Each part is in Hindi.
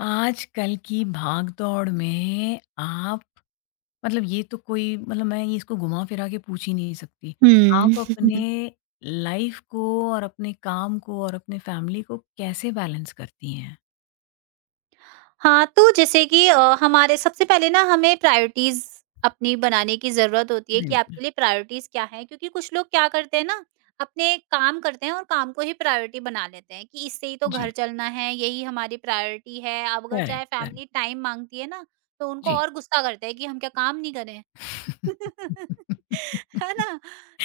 आजकल की भाग-दौड़ में आप मतलब ये तो कोई मतलब मैं ये इसको घुमा-फिरा के पूछ ही नहीं सकती। हुँ। आप अपने लाइफ़ को और अपने काम को और अपने फैमिली को कैसे बैलेंस करती हैं? हाँ, तो जैसे कि हमारे सबसे पहले ना हमें प्रायोरिटीज़ अपनी बनाने की ज़रूरत होती है कि बिल्कुल। आपके लिए प्रायोरिटीज़ क्या हैं? क्योंकि कुछ लोग क्या करते हैं ना, अपने काम करते हैं और काम को ही प्रायोरिटी बना लेते हैं कि इससे ही तो घर जी। चलना है, यही हमारी प्रायोरिटी है। अब अगर करेक्ट, चाहे करेक्ट। फैमिली टाइम माँगती है ना, तो उनको जी। और गुस्सा करते हैं कि हम क्या काम नहीं करें? है ना?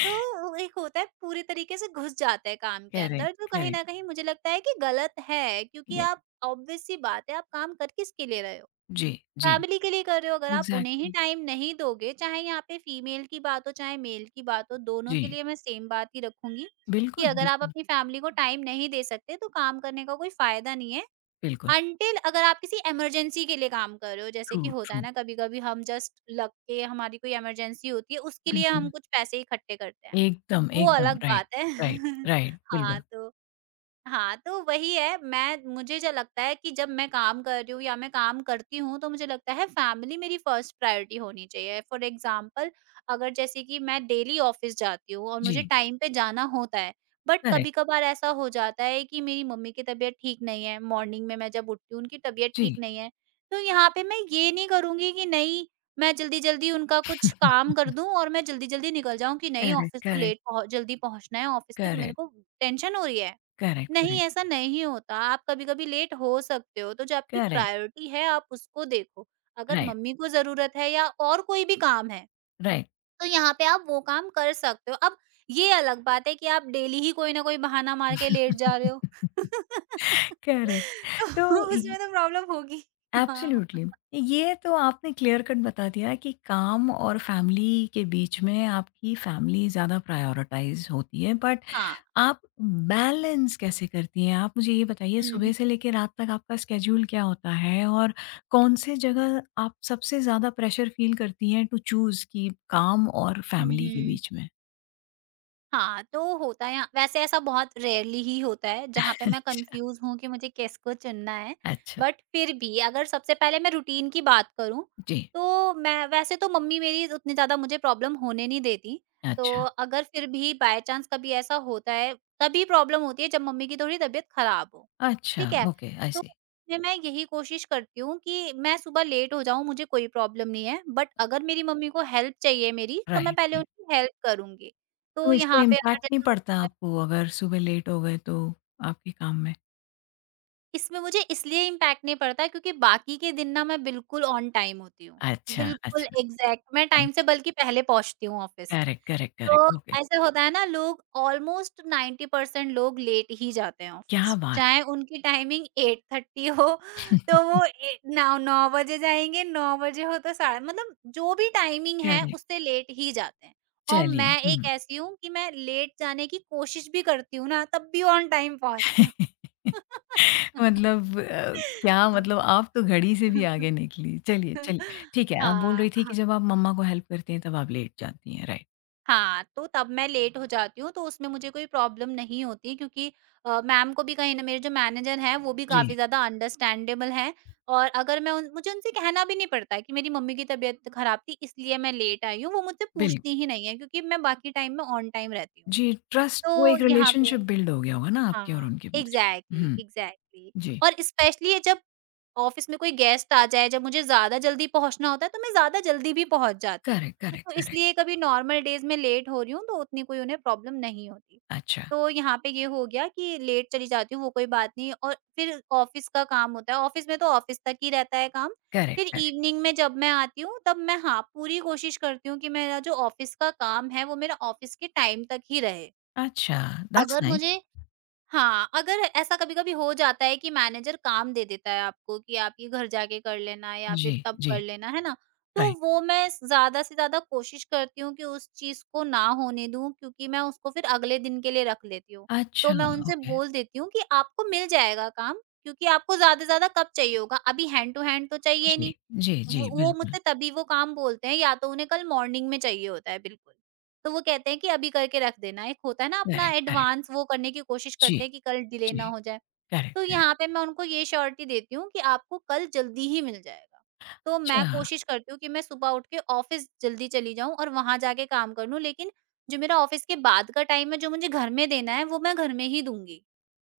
तो एक होता है पूरे तरीके से घुस जाते हैं काम के करेक्ट, अंदर, तो कहीं करेक्ट। न कहीं मुझे लगता है कि गलत है, क्योंकि ये आप ऑब्वियस सी बात है, आप काम कर किसके लिए रहे हो? जी, जी। फैमिली के लिए कर रहे हो। अगर आप उन्हें ही एग्ज़ैक्टली। टाइम नहीं दोगे, चाहे यहाँ पे फीमेल की बात हो चाहे मेल की बात हो, दोनों जी। के लिए मैं सेम बात ही रखूँगी कि बिल्कुल, अगर आप बिल्कुल, अपनी फैमिली को टाइम नहीं दे सकते तो काम करने का कोई फ़ायदा नहीं है। बिल्कुल। अंटिल, अगर आप किसी इमरजेंसी के लिए काम कर रहे हो, जैसे ट्रू, कि होता है ट्रू। ना कभी-कभी, हम जस्ट लग के हमारी कोई इमरजेंसी होती है, उसके लिए हम बिल्कुल। कुछ पैसे इकट्ठे करते हैं, एकदम, वो एकदम। अलग राइट, बात है। Right, right. हाँ, बिल्कुल। तो वही है। मैं मुझे जो लगता है कि जब मैं काम कर रही हूँ या मैं काम करती हूँ, तो मुझे लगता है फैमिली मेरी फर्स्ट प्रायोरिटी होनी चाहिए। फॉर एग्ज़ाम्पल, अगर जैसे कि मैं डेली ऑफ़िस जाती हूँ और मुझे जी। टाइम पे जाना होता है, बट करेक्ट। कभी-कभार ऐसा हो जाता है कि मेरी मम्मी की तबीयत ठीक नहीं है। मॉर्निंग में मैं जब उठती हूँ उनकी तबीयत ठीक जी। नहीं है। तो यहाँ पे मैं ये नहीं करूँगी कि नहीं, मैं जल्दी-जल्दी उनका कुछ काम कर दूँ और मैं जल्दी-जल्दी निकल जाऊँ कि नहीं, करेक्ट, ऑफ़िस तो करेक्ट, लेट पहुँ जल्दी पहुँचना है ऑफ़िस से, मेरे करेक्ट, को टेंशन हो रही है। करेक्ट, नहीं, करेक्ट, ऐसा नहीं होता। आप कभी-कभी लेट हो सकते हो, तो जो आपकी करेक्ट, प्रायोरिटी है, आप उसको देखो। अगर राइट, मम्मी को ज़रूरत है या और कोई भी काम है, राइट। तो यहाँ पे आप वो काम कर सकते हो। अब ये अलग बात है कि आप डेली ही कोई ना कोई बहाना मार के लेट जा रहे हो। करेक्ट। तो तो ये उसमें तो प्रॉब्लम होगी। हाँ। एब्सोल्युटली। ये तो आपने क्लियर कट बता दिया कि काम और फैमिली के बीच में आपकी फैमिली ज़्यादा प्रायोरिटाइज़ होती है, बट हाँ। आप बैलेंस कैसे करती हैं? आप मुझे ये बताइए हुँ, हुँ। सुबह से लेके रात तक आपका स्केड्यूल क्या होता है? और कौन से जगह आप सबसे ज़्यादा प्रेशर फ़ील करती हैं टू चूज़ कि काम और हुँ, फैमिली के हुँ। बीच में? हाँ, तो होता है यहाँ। वैसे ऐसा बहुत रेयरली ही होता है जहाँ पे मैं अच्छा, कन्फ्यूज़ हूँ कि मुझे किसको चुनना है। अच्छा, बट फिर भी अगर सबसे पहले मैं रूटीन की बात करूँ, जी, तो मैं वैसे तो मम्मी मेरी उतनी ज़्यादा मुझे प्रॉब्लम होने नहीं देती। अच्छा, तो अगर फिर भी बाय चांस कभी ऐसा होता है, तभी प्रॉब्लम होती है जब मम्मी की थोड़ी तबीयत खराब हो, अच्छा, ठीक है? ओके, आई तो सी, फिर मैं यही कोशिश करती हूँ कि मैं सुबह लेट हो जाऊँ, मुझे कोई प्रॉब्लम नहीं है, बट अगर मेरी मम्मी को हेल्प चाहिए मेरी, तो मैं राइट, पहले राइट। उनकी हेल्प करूँगी। तो तो इससे यहाँ पे अगर इम्पैक्ट नहीं जैसे हो पड़ता सकता है, आपको अगर सुबह लेट हो गए तो आपके काम में? इसमें मुझे इसलिए इम्पैक्ट नहीं पड़ता है क्योंकि बाकी के दिन ना मैं बिल्कुल ऑन टाइम होती हूँ। अच्छा, बिल्कुल अच्छा, एग्ज़ैक्ट मैं टाइम से, अच्छा, बल्कि पहले पहुँचती हूँ ऑफ़िस। करेक्ट, करेक्ट, तो करेक्ट, ओके, ऐसा होता है ना, लोग ऑलमोस्ट 90% लोग लेट ही जाते हैं क्या ऑफिस। बात! चाहे उनकी टाइमिंग 8:30 हो तो वो ए 9 9 बजे जाएँगे, 9 बजे हो तो साढ़े, मतलब जो भी टाइमिंग है करेक्ट, उससे लेट ही जाते हैं। और चलिए, मैं एक हुँ। ऐसी हूँ कि मैं लेट जाने की कोशिश भी करती हूँ ना, तब भी ऑन टाइम पहुँचती हूँ। मतलब क्या मतलब आप तो घड़ी से भी आगे निकली। चलिए, चलिए, ठीक है, आप बोल रही हाँ, थी कि हाँ। जब आप मम्मा को हेल्प करती हैं तब आप लेट जाती हैं, राइट? हाँ, तो तब मैं लेट हो जाती हूँ, तो उसमें मुझे कोई प्रॉब्लम नहीं होती क्योंकि मैम को भी कहीं न, मेरे जो मैनेजर हैं, वो भी काफ़ी जी, ज़्यादा अंडरस्टैंडेबल हैं। और अगर मैं उन मुझे उनसे कहना भी नहीं पड़ता है कि मेरी मम्मी की तबीयत खराब थी, इसलिए मैं लेट आई हूँ। वो मुझसे बिल्कुल। पूछती ही नहीं है क्योंकि मैं बाकी टाइम में ऑन टाइम रहती हूँ। जी, ट्रस्ट वो तो एक यहाँ पे रिलेशनशिप बिल्ड हो गया होगा ना आपके और हाँ, उनके बीच में। एग्ज़ैक्टली, हुँ, एग्ज़ैक्टली। जी। और स्पेशली ये जब ऑफ़िस में कोई गेस्ट आ जाए, जब मुझे ज़्यादा जल्दी पहुँचना होता है, तो मैं ज़्यादा जल्दी भी पहुँच जाती हूँ। करेक्ट, करेक्ट, तो करेक्ट। इसलिए कभी नॉर्मल डेज़ में लेट हो रही हूँ, तो उतनी कोई उन्हें प्रॉब्लम नहीं होती। अच्छा, तो यहाँ पे ये हो गया कि लेट चली जाती हूँ, वो कोई बात नहीं, और फिर ऑफ़िस का काम होता है, ऑफ़िस में तो ऑफ़िस तक ही रहता है काम। करेक्ट, फिर करेक्ट। इवनिंग में जब मैं आती हूँ, तब मैं, हाँ, पूरी कोशिश करती हूँ कि मेरा जो ऑफ़िस का काम है, वो मेरा ऑफ़िस के टाइम तक ही रहे। अच्छा, दैट्स अगर नाइस। मुझे, हाँ, अगर ऐसा कभी-कभी हो जाता है कि मैनेजर काम दे देता है आपको कि आप ये घर जाके कर लेना या जी, फिर तब कर जी, लेना, है ना? तो राइट। वो मैं ज़्यादा से ज़्यादा कोशिश करती हूँ कि उस चीज़ को ना होने दूँ क्योंकि मैं उसको फिर अगले दिन के लिए रख लेती हूँ। तो अच्छा, मैं उनसे ओके। बोल देती हूँ कि आपको मिल जाएगा काम, क्योंकि आपको ज़्यादा से ज़्यादा कब चाहिए होगा? अभी हैंड टू हैंड तो चाहिए जी, नहीं। जी, जी, वो बिल्कुल। मुझसे तभी वो काम बोलते हैं या तो उन्हें कल मॉर्निंग में चाहिए होता है बिल्कुल। तो वो कहते हैं कि अभी करके रख देना। एक होता है ना, अपना करेक्ट, करेक्ट। एडवांस वो करने की कोशिश जी, करते हैं कि कल डिले ना जी, हो जाए। करेक्ट, तो करेक्ट। यहाँ पे मैं उनको ये श्योरिटी देती हूँ कि आपको कल जल्दी ही मिल जाएगा। तो मैं अच्छा, कोशिश करती हूँ कि मैं सुबह उठ के ऑफ़िस जल्दी चली जाऊँ और वहाँ जाके काम कर लूँ। लेकिन जो मेरा ऑफ़िस के बाद का टाइम है जो मुझे घर में देना है, वो मैं घर में ही दूँगी,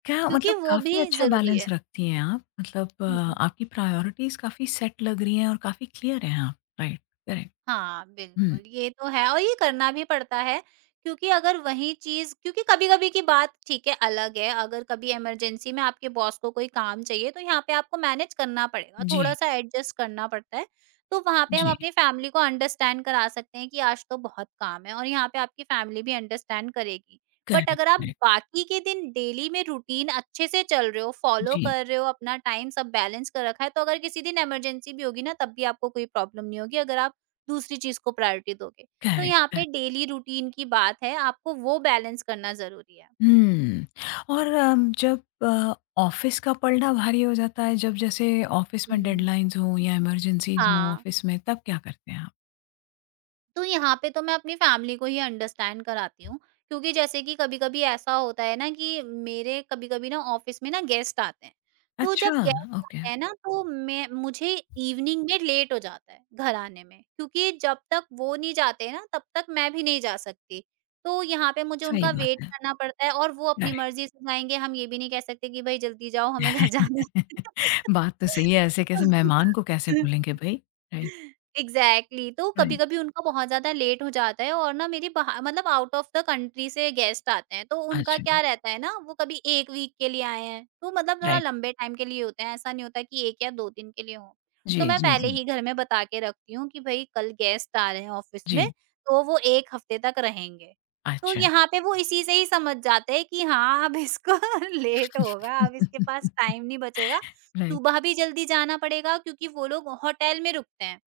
क्या क्योंकि मतलब वो काफ़ी भी अच्छा ज़रूरी बैलेंस है। रखती हैं आप। मतलब हुँ, हुँ। आपकी प्रायोरिटीज़ काफ़ी सेट लग रही हैं और काफ़ी क्लियर हैं आप। Right, correct. हाँ, हुँ, बिल्कुल, ये तो है और ये करना भी पड़ता है क्योंकि अगर वही चीज़, क्योंकि कभी-कभी की बात ठीक है, अलग है, अगर कभी इमरजेंसी में आपके बॉस को कोई काम चाहिए, तो यहाँ पे आपको मैनेज करना पड़ेगा, जी, थोड़ा-सा एडजस्ट करना पड़ता है। तो वहाँ पे हम जी। अपनी फैमिली को अंडरस्टैंड करा सकते हैं कि आज तो बहुत काम है, और यहाँ पे आपकी फैमिली भी अंडरस्टैंड करेगी। बट करेक्ट, अगर आप करेक्ट। बाकी के दिन डेली में रूटीन अच्छे से चल रहे हो, फॉलो जी, कर रहे हो, अपना टाइम सब बैलेंस कर रखा है, तो अगर किसी दिन इमरजेंसी भी होगी ना, तब भी आपको कोई प्रॉब्लम नहीं होगी, अगर आप दूसरी चीज़ को प्रायोरिटी दोगे। तो करेक्ट, यहाँ पे करेक्ट। डेली रूटीन की बात है, आपको वो बैलेंस करना ज़रूरी है। हुँ। और जब ऑफ़िस का पलड़ा भारी हो जाता है, जब जैसे ऑफ़िस में हुँ। डेडलाइन्स हों या इमरजेंसीज़ हों हाँ, ऑफ़िस में, तब क्या करते हैं आप? तो यहाँ पे तो मैं अपनी फैमिली को ही अंडरस्टैंड कराती हूँ, क्योंकि जैसे कि कभी-कभी ऐसा होता है ना कि मेरे, कभी-कभी ना ऑफिस में ना गेस्ट आते हैं। तो अच्छा, जब गेस्ट ओके, आते हैं ना, तो मैं मुझे इवनिंग में लेट हो जाता है घर आने में क्योंकि जब तक वो नहीं जाते ना, तब तक मैं भी नहीं जा सकती। तो यहाँ पे मुझे सही उनका बात वेट है। करना पड़ता है और वो अपनी करेक्ट। मर्ज़ी से जाएँगे, हम ये भी नहीं कह सकते कि भई जल्दी जाओ हमें घर जाना बात तो सही है, ऐसे कैसे मेहमान को कैसे है। भूलेंगे भई? Right, exactly exactly। तो कभी राइट। कभी उनका बहुत ज्यादा लेट हो जाता है, और ना, मेरी बाहर, मतलब आउट ऑफ द कंट्री से गेस्ट आते हैं, तो उनका अच्छा, क्या रहता है ना, वो कभी 1 वीक के लिए आए हैं, तो मतलब थोड़ा राइट। लंबे टाइम के लिए होते हैं, ऐसा नहीं होता कि 1 या 2 दिन के लिए हो। तो जी, मैं जी, पहले जी। ही घर में बता के रखती हूँ कि भाई कल गेस्ट आ रहे हैं ऑफिस में, जी, तो वो 1 हफ्ते तक रहेंगे। तो अच्छा। यहाँ पे वो इसी से ही समझ जाते हैं कि हाँ, अब इसको लेट होगा, अब इसके पास टाइम नहीं बचेगा, राइट, सुबह भी जल्दी जाना पड़ेगा, क्योंकि वो लोग होटल में रुकते हैं।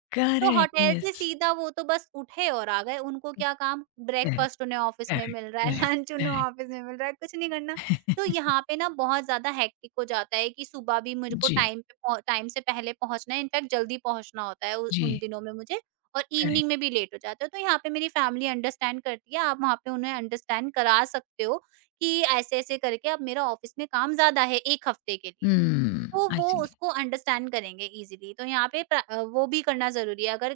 तो करेक्ट, होटल से यस, सीधा वो तो बस उठे और आ गए, उनको क्या काम? यस, ब्रेकफ़ास्ट उन्हें ऑफ़िस में करेक्ट, मिल रहा है, करेक्ट, लंच उन्हें करेक्ट। ऑफ़िस में मिल रहा है, कुछ नहीं करना। तो यहाँ पे ना बहुत ज़्यादा हेक्टिक हो जाता है कि सुबह भी मुझको जी, टाइम से पहले पहुँचना है, इनफैक्ट जल्दी पहुँचना होता है उ उन जी, दिनों में मुझे और इवनिंग करेक्ट। में भी लेट हो जाते हो। तो यहाँ पे मेरी फैमिली अंडरस्टैंड करती है, आप वहाँ पे उन्हें अंडरस्टैंड करा सकते हो कि ऐसे-ऐसे करके अब मेरा ऑफ़िस में काम ज़्यादा है एक हफ़्ते के लिए। हुँ, तो आई वो सी। उसको अंडरस्टैंड करेंगे इजीली। तो यहाँ पे वो भी करना ज़रूरी है। अगर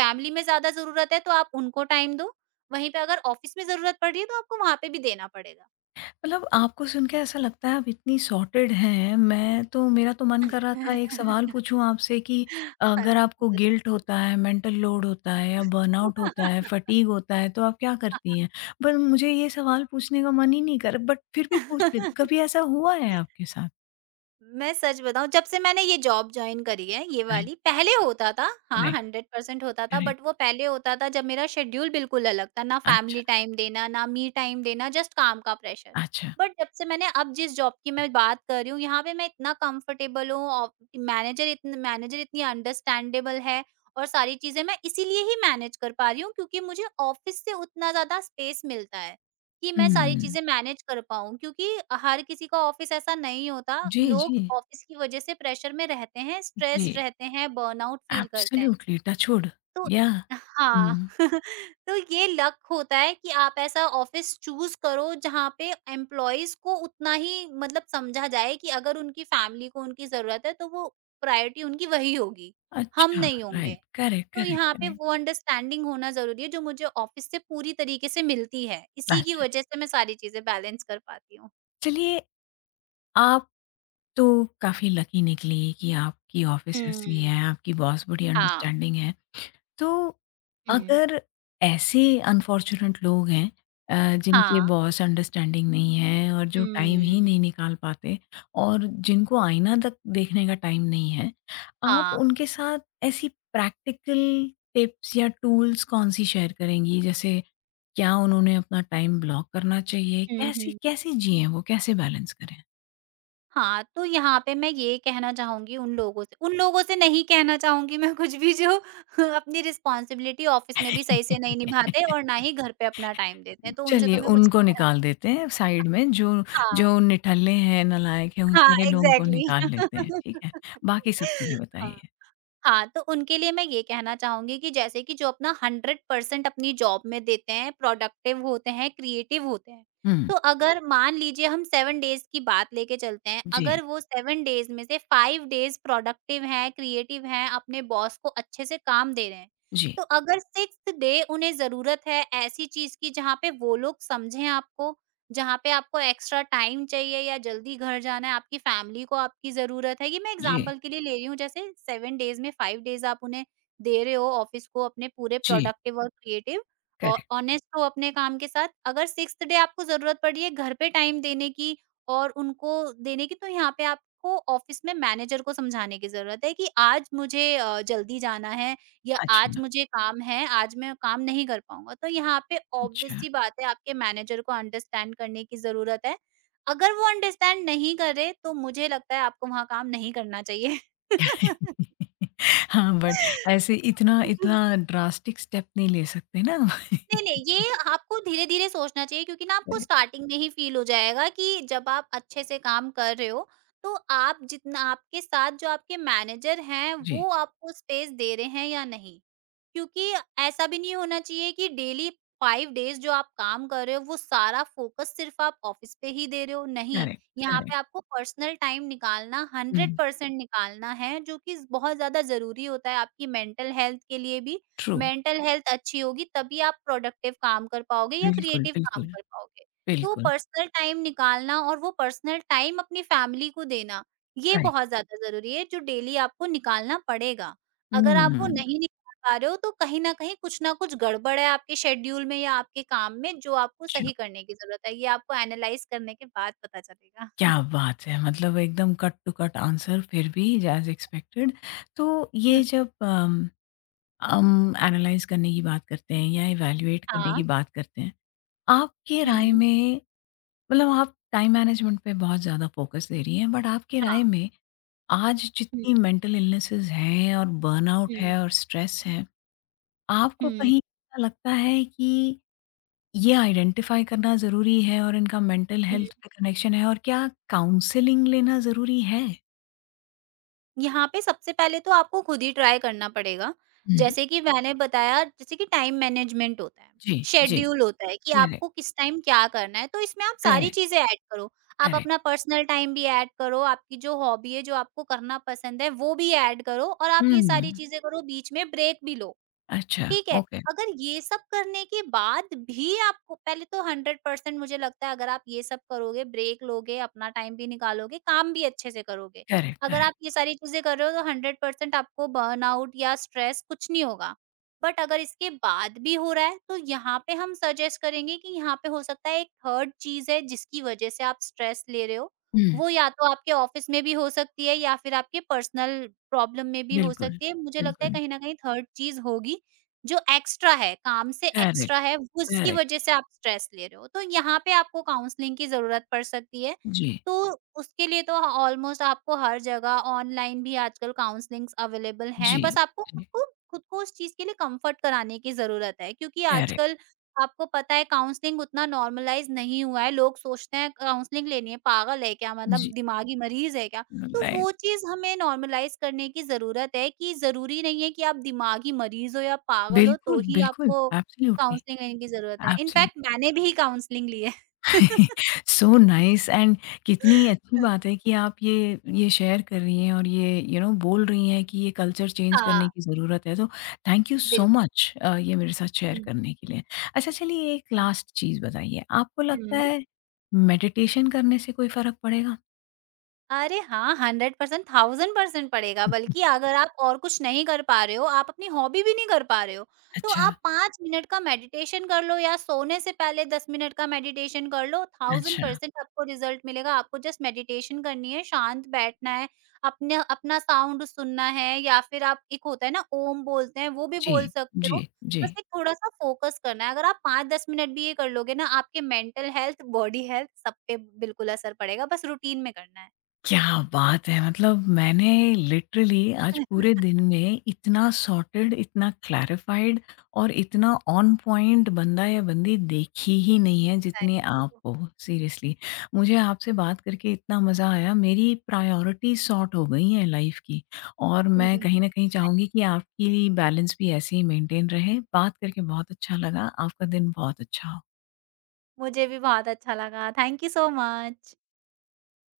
फैमिली में ज़्यादा ज़रूरत है तो आप उनको टाइम दो, वहीं पे अगर ऑफ़िस में ज़रूरत पड़ रही है तो आपको वहाँ पे भी देना पड़ेगा। मतलब आपको सुन के ऐसा लगता है आप इतनी सॉर्टेड हैं, मैं तो मेरा तो मन कर रहा था एक सवाल पूछूँ आपसे कि हाँ अगर जी। आपको गिल्ट होता है, मेंटल लोड होता है या बर्नआउट होता है, फटीग होता है तो आप क्या करती हैं? पर मुझे ये सवाल पूछने का मन ही नहीं कर बट फिर भी पूछ लेती हूँ, कभी ऐसा हुआ है आपके साथ? मैं सच बताऊँ, जब से मैंने ये जॉब जॉइन करी है ये राइट, वाली, पहले होता था हाँ, राइट, 100% होता था। राइट। बट वो पहले होता था जब मेरा शेड्यूल बिल्कुल अलग था, ना अच्छा, फैमिली टाइम देना, ना मी टाइम देना, जस्ट काम का प्रेशर। अच्छा। बट जब से मैंने, अब जिस जॉब की मैं बात कर रही हूँ, यहाँ पे मैं इतना कंफर्टेबल हूँ औ मैनेजर इतनी अंडरस्टैंडेबल है और सारी चीज़ें मैं इसीलिए ही मैनेज कर पा रही हूँ क्योंकि मुझे ऑफ़िस से उतना ज़्यादा स्पेस मिलता है। कि मैं सारी हुँ। चीज़ें मैनेज कर पाऊँ, क्योंकि हर किसी का ऑफ़िस ऐसा नहीं होता। जी, लोग जी। ऑफ़िस की वज़ह से प्रेशर में रहते हैं, स्ट्रेस्ड जी, रहते हैं, बर्नआउट फ़ील करते हैं। Absolutely touch wood. तो या हाँ, हुँ। तो ये लक होता है कि आप ऐसा ऑफ़िस चूज़ करो जहाँ पे एम्प्लॉइज़ को उतना ही मतलब समझा जाए कि अगर उनकी फ़ैमिली को उनकी ज़रूरत है तो वो प्रायोरिटी उनकी वही होगी, हम अच्छा, नहीं राइट, होंगे। करेक्ट, तो करेक्ट, यहाँ पे करेक्ट। वो अंडरस्टैंडिंग होना ज़रूरी है, जो मुझे ऑफ़िस से पूरी तरीके से मिलती है। इसी की अच्छा, वज़ह से मैं सारी चीज़ें बैलेंस कर पाती हूँ। चलिए आप तो काफ़ी लकी निकली कि आपकी ऑफ़िस ऐसी हुँ। है, आपकी बॉस बड़ी हाँ। अंडरस्टैंडिंग है। तो हुँ। अगर ऐसे अनफ़ॉर्च्युनेट लोग हैं जिनके हाँ। बॉस अंडरस्टैंडिंग नहीं है और जो टाइम ही हुँ। नहीं निकाल पाते और जिनको आईना तक देखने का टाइम नहीं है, आप हाँ। उनके साथ ऐसी प्रैक्टिकल टिप्स या टूल्स कौन-सी शेयर करेंगी? जैसे क्या उन्होंने अपना टाइम ब्लॉक करना चाहिए? हुँ, कैसे हुँ। कैसे जिएँ वो? कैसे बैलेंस करें? हाँ, तो यहाँ पे मैं ये कहना चाहूँगी उन लोगों से, नहीं कहना चाहूँगी मैं कुछ भी जो अपनी रिस्पॉन्सिबिलिटी ऑफ़िस में भी सही से नहीं निभाते और ना ही घर पे अपना टाइम देते हैं, तो उनसे चलिए, तो मैं कुछ उनको नहीं कहना। निकाल देते हैं साइड में, जो हाँ, जो निठल्ले हैं, नालायक हैं, उन हाँ, सारे लोगों को एग्ज़ैक्टली, निकाल लेते हैं, ठीक है? बाकी सब चीज़ें हाँ। बताइए। हाँ, तो उनके लिए मैं ये कहना चाहूँगी कि जैसे कि जो अपना 100% अपनी जॉब में देते हैं, प्रोडक्टिव होते हैं, क्रिएटिव होते हैं। हुँ, तो अगर मान लीजिए हम 7 डेज़ की बात लेके चलते हैं, जी, अगर वो 7 डेज़ में से 5 डेज़ प्रोडक्टिव हैं, क्रिएटिव हैं, अपने बॉस को अच्छे से काम दे रहे हैं। जी, तो अगर 6th डे उन्हें ज़रूरत है ऐसी चीज़ की जहाँ पे वो लोग समझें आपको, जहाँ पे आपको एक्स्ट्रा टाइम चाहिए या जल्दी घर जाना है, आपकी फैमिली को आपकी ज़रूरत है। ये मैं जी, एग्ज़ाम्पल के लिए ले रही हूँ, जैसे 7 डेज़ में 5 डेज़ आप उन्हें दे रहे हो ऑफ़िस को अपने पूरे जी, प्रोडक्टिव और क्रिएटिव और करेक्ट, ऑनेस्ट हो अपने काम के साथ। अगर 6th डे आपको ज़रूरत पड़ रही है घर पे टाइम देने की और उनको देने की, तो यहाँ पे आपको ऑफ़िस में मैनेजर को समझाने की ज़रूरत है कि आज मुझे जल्दी जाना है या आज अच्छा, मुझे काम है, आज मैं काम नहीं कर पाऊँगा। तो यहाँ पे ऑब्वियस अच्छा। सी बात है, आपके मैनेजर को अंडरस्टैंड करने की ज़रूरत है। अगर वो अंडरस्टैंड नहीं करे तो मुझे लगता है आपको वहाँ काम नहीं करना चाहिए। हाँ, बट ऐसे इतना इतना ड्रास्टिक स्टेप नहीं ले सकते ना। नहीं, नहीं, ये आपको धीरे-धीरे सोचना चाहिए क्योंकि ना आपको करेक्ट, स्टार्टिंग में ही फ़ील हो जाएगा कि जब आप अच्छे से काम कर रहे हो, तो आप जितना आपके साथ जो आपके मैनेजर हैं, जी, वो आपको स्पेस दे रहे हैं या नहीं। क्योंकि ऐसा भी नहीं होना चाहिए कि डेली 5 डेज़ जो आप काम कर रहे हो, वो सारा फ़ोकस सिर्फ़ आप ऑफ़िस पे ही दे रहे हो, नहीं। करेक्ट, यहाँ पे करेक्ट, आपको पर्सनल टाइम निकालना हुँ, 100% निकालना है, जो कि बहुत ज़्यादा ज़रूरी होता है आपकी मेंटल हेल्थ के लिए भी। ट्रू, मेंटल हेल्थ अच्छी होगी, तभी आप प्रोडक्टिव काम कर पाओगे या बिल्कुल, क्रिएटिव बिल्कुल, काम कर पाओगे। तो बिल्कुल, पर्सनल टाइम निकालना और वो पर्सनल टाइम अपनी फैमिली को देना, ये राइट, बहुत ज़्यादा ज़रूरी है, जो डेली आपको निकालना पड़ेगा। अगर आप वो हुँ, नहीं नि पा रहे हो तो कहीं न कहीं कुछ ना कुछ गड़बड़ है आपके शेड्यूल में या आपके काम में, जो आपको सही करने की ज़रूरत है। ये आपको एनालाइज़ करने के बाद पता चलेगा। क्या बात है! मतलब एकदम कट टू कट आंसर फिर भी एज़ एक्सपेक्टेड। तो ये जब हम एनालाइज़ करने की बात करते हैं या इवैल्यूएट करने की हाँ। बात करते हैं, आपके राय हुँ। में मतलब आप टाइम मैनेजमेंट पे बहुत ज़्यादा फ़ोकस दे रही हैं, बट आपके हाँ। राय में आज हुँ, जितनी मेंटल इलनेसेस हैं और बर्नआउट हुँ, है और स्ट्रेस है, आपको हुँ, कहीं ऐसा लगता है कि ये आइडेंटिफ़ाई करना ज़रूरी है और इनका मेंटल हुँ। हेल्थ पे कनेक्शन है और क्या काउंसलिंग लेना ज़रूरी है? यहाँ पे सबसे पहले तो आपको खुद ही ट्राई करना पड़ेगा। हुँ। जैसे कि मैंने बताया, जैसे कि टाइम मैनेजमेंट होता है, जी, जी। शेड्यूल होता है कि करेक्ट, आपको किस टाइम क्या करना है, तो इसमें आप सारी करेक्ट, चीज़ें ऐड करो। आप करेक्ट। अपना पर्सनल टाइम भी ऐड करो, आपकी जो हॉबी है, जो आपको करना पसंद है, वो भी ऐड करो और आप ये सारी हुँ। चीज़ें करो, बीच में ब्रेक भी लो। अच्छा, ठीक है, ओके। अगर ये सब करने के बाद भी आपको, पहले तो 100% मुझे लगता है अगर आप ये सब करोगे, ब्रेक लोगे, अपना टाइम भी निकालोगे, काम भी अच्छे से करोगे। करेक्ट, अगर करेक्ट। आप ये सारी चीज़ें कर रहे हो तो 100% आपको बर्नआउट या स्ट्रेस कुछ नहीं होगा। बट अगर इसके बाद भी हो रहा है, तो यहाँ पे हम सजेस्ट करेंगे कि यहाँ पे हो सकता है एक थर्ड चीज़ है जिसकी वजह से आप स्ट्रेस ले रहे हो। हुँ, वो या तो आपके ऑफ़िस में भी हो सकती है या फिर आपके पर्सनल प्रॉब्लम में भी हो बिल्कुल, सकती है। मुझे लगता है बिल्कुल। कहीं न कहीं थर्ड चीज़ होगी, जो एक्स्ट्रा है, काम से करेक्ट, एक्स्ट्रा है, वो उसकी करेक्ट। वज़ह से आप स्ट्रेस ले रहे हो। तो यहाँ पे आपको काउंसलिंग की ज़रूरत पड़ सकती है। जी, तो उसके लिए तो ऑलमोस्ट आपको हर जगह ऑनलाइन भी आजकल काउंसलिंग्स अवेलेबल जी, हैं। बस आपको जी। खुद को उस चीज़ के लिए कम्फर्ट कराने की ज़रूरत है क्योंकि करेक्ट। आजकल आपको पता है, काउंसलिंग उतना नॉर्मलाइज़ नहीं हुआ है। लोग सोचते हैं काउंसलिंग लेनी है, पागल है क्या? मतलब जी, दिमागी मरीज़ है क्या? तो राइट। वो चीज़ हमें नॉर्मलाइज़ करने की ज़रूरत है कि ज़रूरी नहीं है कि आप दिमागी मरीज़ हो या पागल हो तो बिल्कुल, ही बिल्कुल। आपको एब्सोल्यूटली, काउंसलिंग लेने की ज़रूरत है। एब्सोल्यूट इनफैक्ट मैंने भी काउंसलिंग ली है। सो नाइस एंड कितनी अच्छी बात है कि आप ये शेयर कर रही हैं और ये यू you नो know, बोल रही हैं कि ये कल्चर चेंज करने हाँ, की ज़रूरत है तो थैंक यू सो बिल्कुल। मच ये मेरे साथ शेयर हुँ, करने के लिए। अच्छा चलिए एक हाँ। लास्ट चीज़ बताइए आपको लगता हुँ। है मेडिटेशन करने से कोई फ़र्क पड़ेगा? अरे हाँ, 100% 1000% पड़ेगा, बल्कि अगर आप और कुछ नहीं कर पा रहे हो, आप अपनी हॉबी भी नहीं कर पा रहे हो, तो अच्छा, आप 5 मिनट का मेडिटेशन कर लो या सोने से पहले 10 मिनट का मेडिटेशन कर लो, अच्छा, 1000% आपको रिज़ल्ट मिलेगा। आपको जस्ट मेडिटेशन करनी है, शांत बैठना है, अपना अपना साउंड सुनना है या फिर आप, एक होता है ना ओम बोलते हैं, वो भी जी, बोल सकते जी, हो। जी। बस एक थोड़ा-सा फ़ोकस करना है। अगर आप 5-10 मिनट भी ये कर लोगे ना, आपके मेंटल हेल्थ, बॉडी हेल्थ सब पे बिल्कुल असर पड़ेगा, बस रूटीन में करना है। क्या बात है! मतलब मैंने लिटरली आज पूरे दिन में इतना सॉर्टेड, इतना क्लैरिफाइड और इतना ऑन पॉइंट बंदा या बंदी देखी ही नहीं है थैंक जितने आप हो, सीरियसली। मुझे आपसे बात करके इतना मज़ा आया, मेरी प्रायोरिटी सॉर्ट हो गई हैं लाइफ़ की और यू। मैं कहीं न कहीं चाहूँगी कि आपकी बैलेंस भी ऐसे ही मेंटेन रहे। बात करके बहुत अच्छा लगा, आपका दिन बहुत अच्छा हो। मुझे भी बहुत अच्छा लगा। Thank you so much.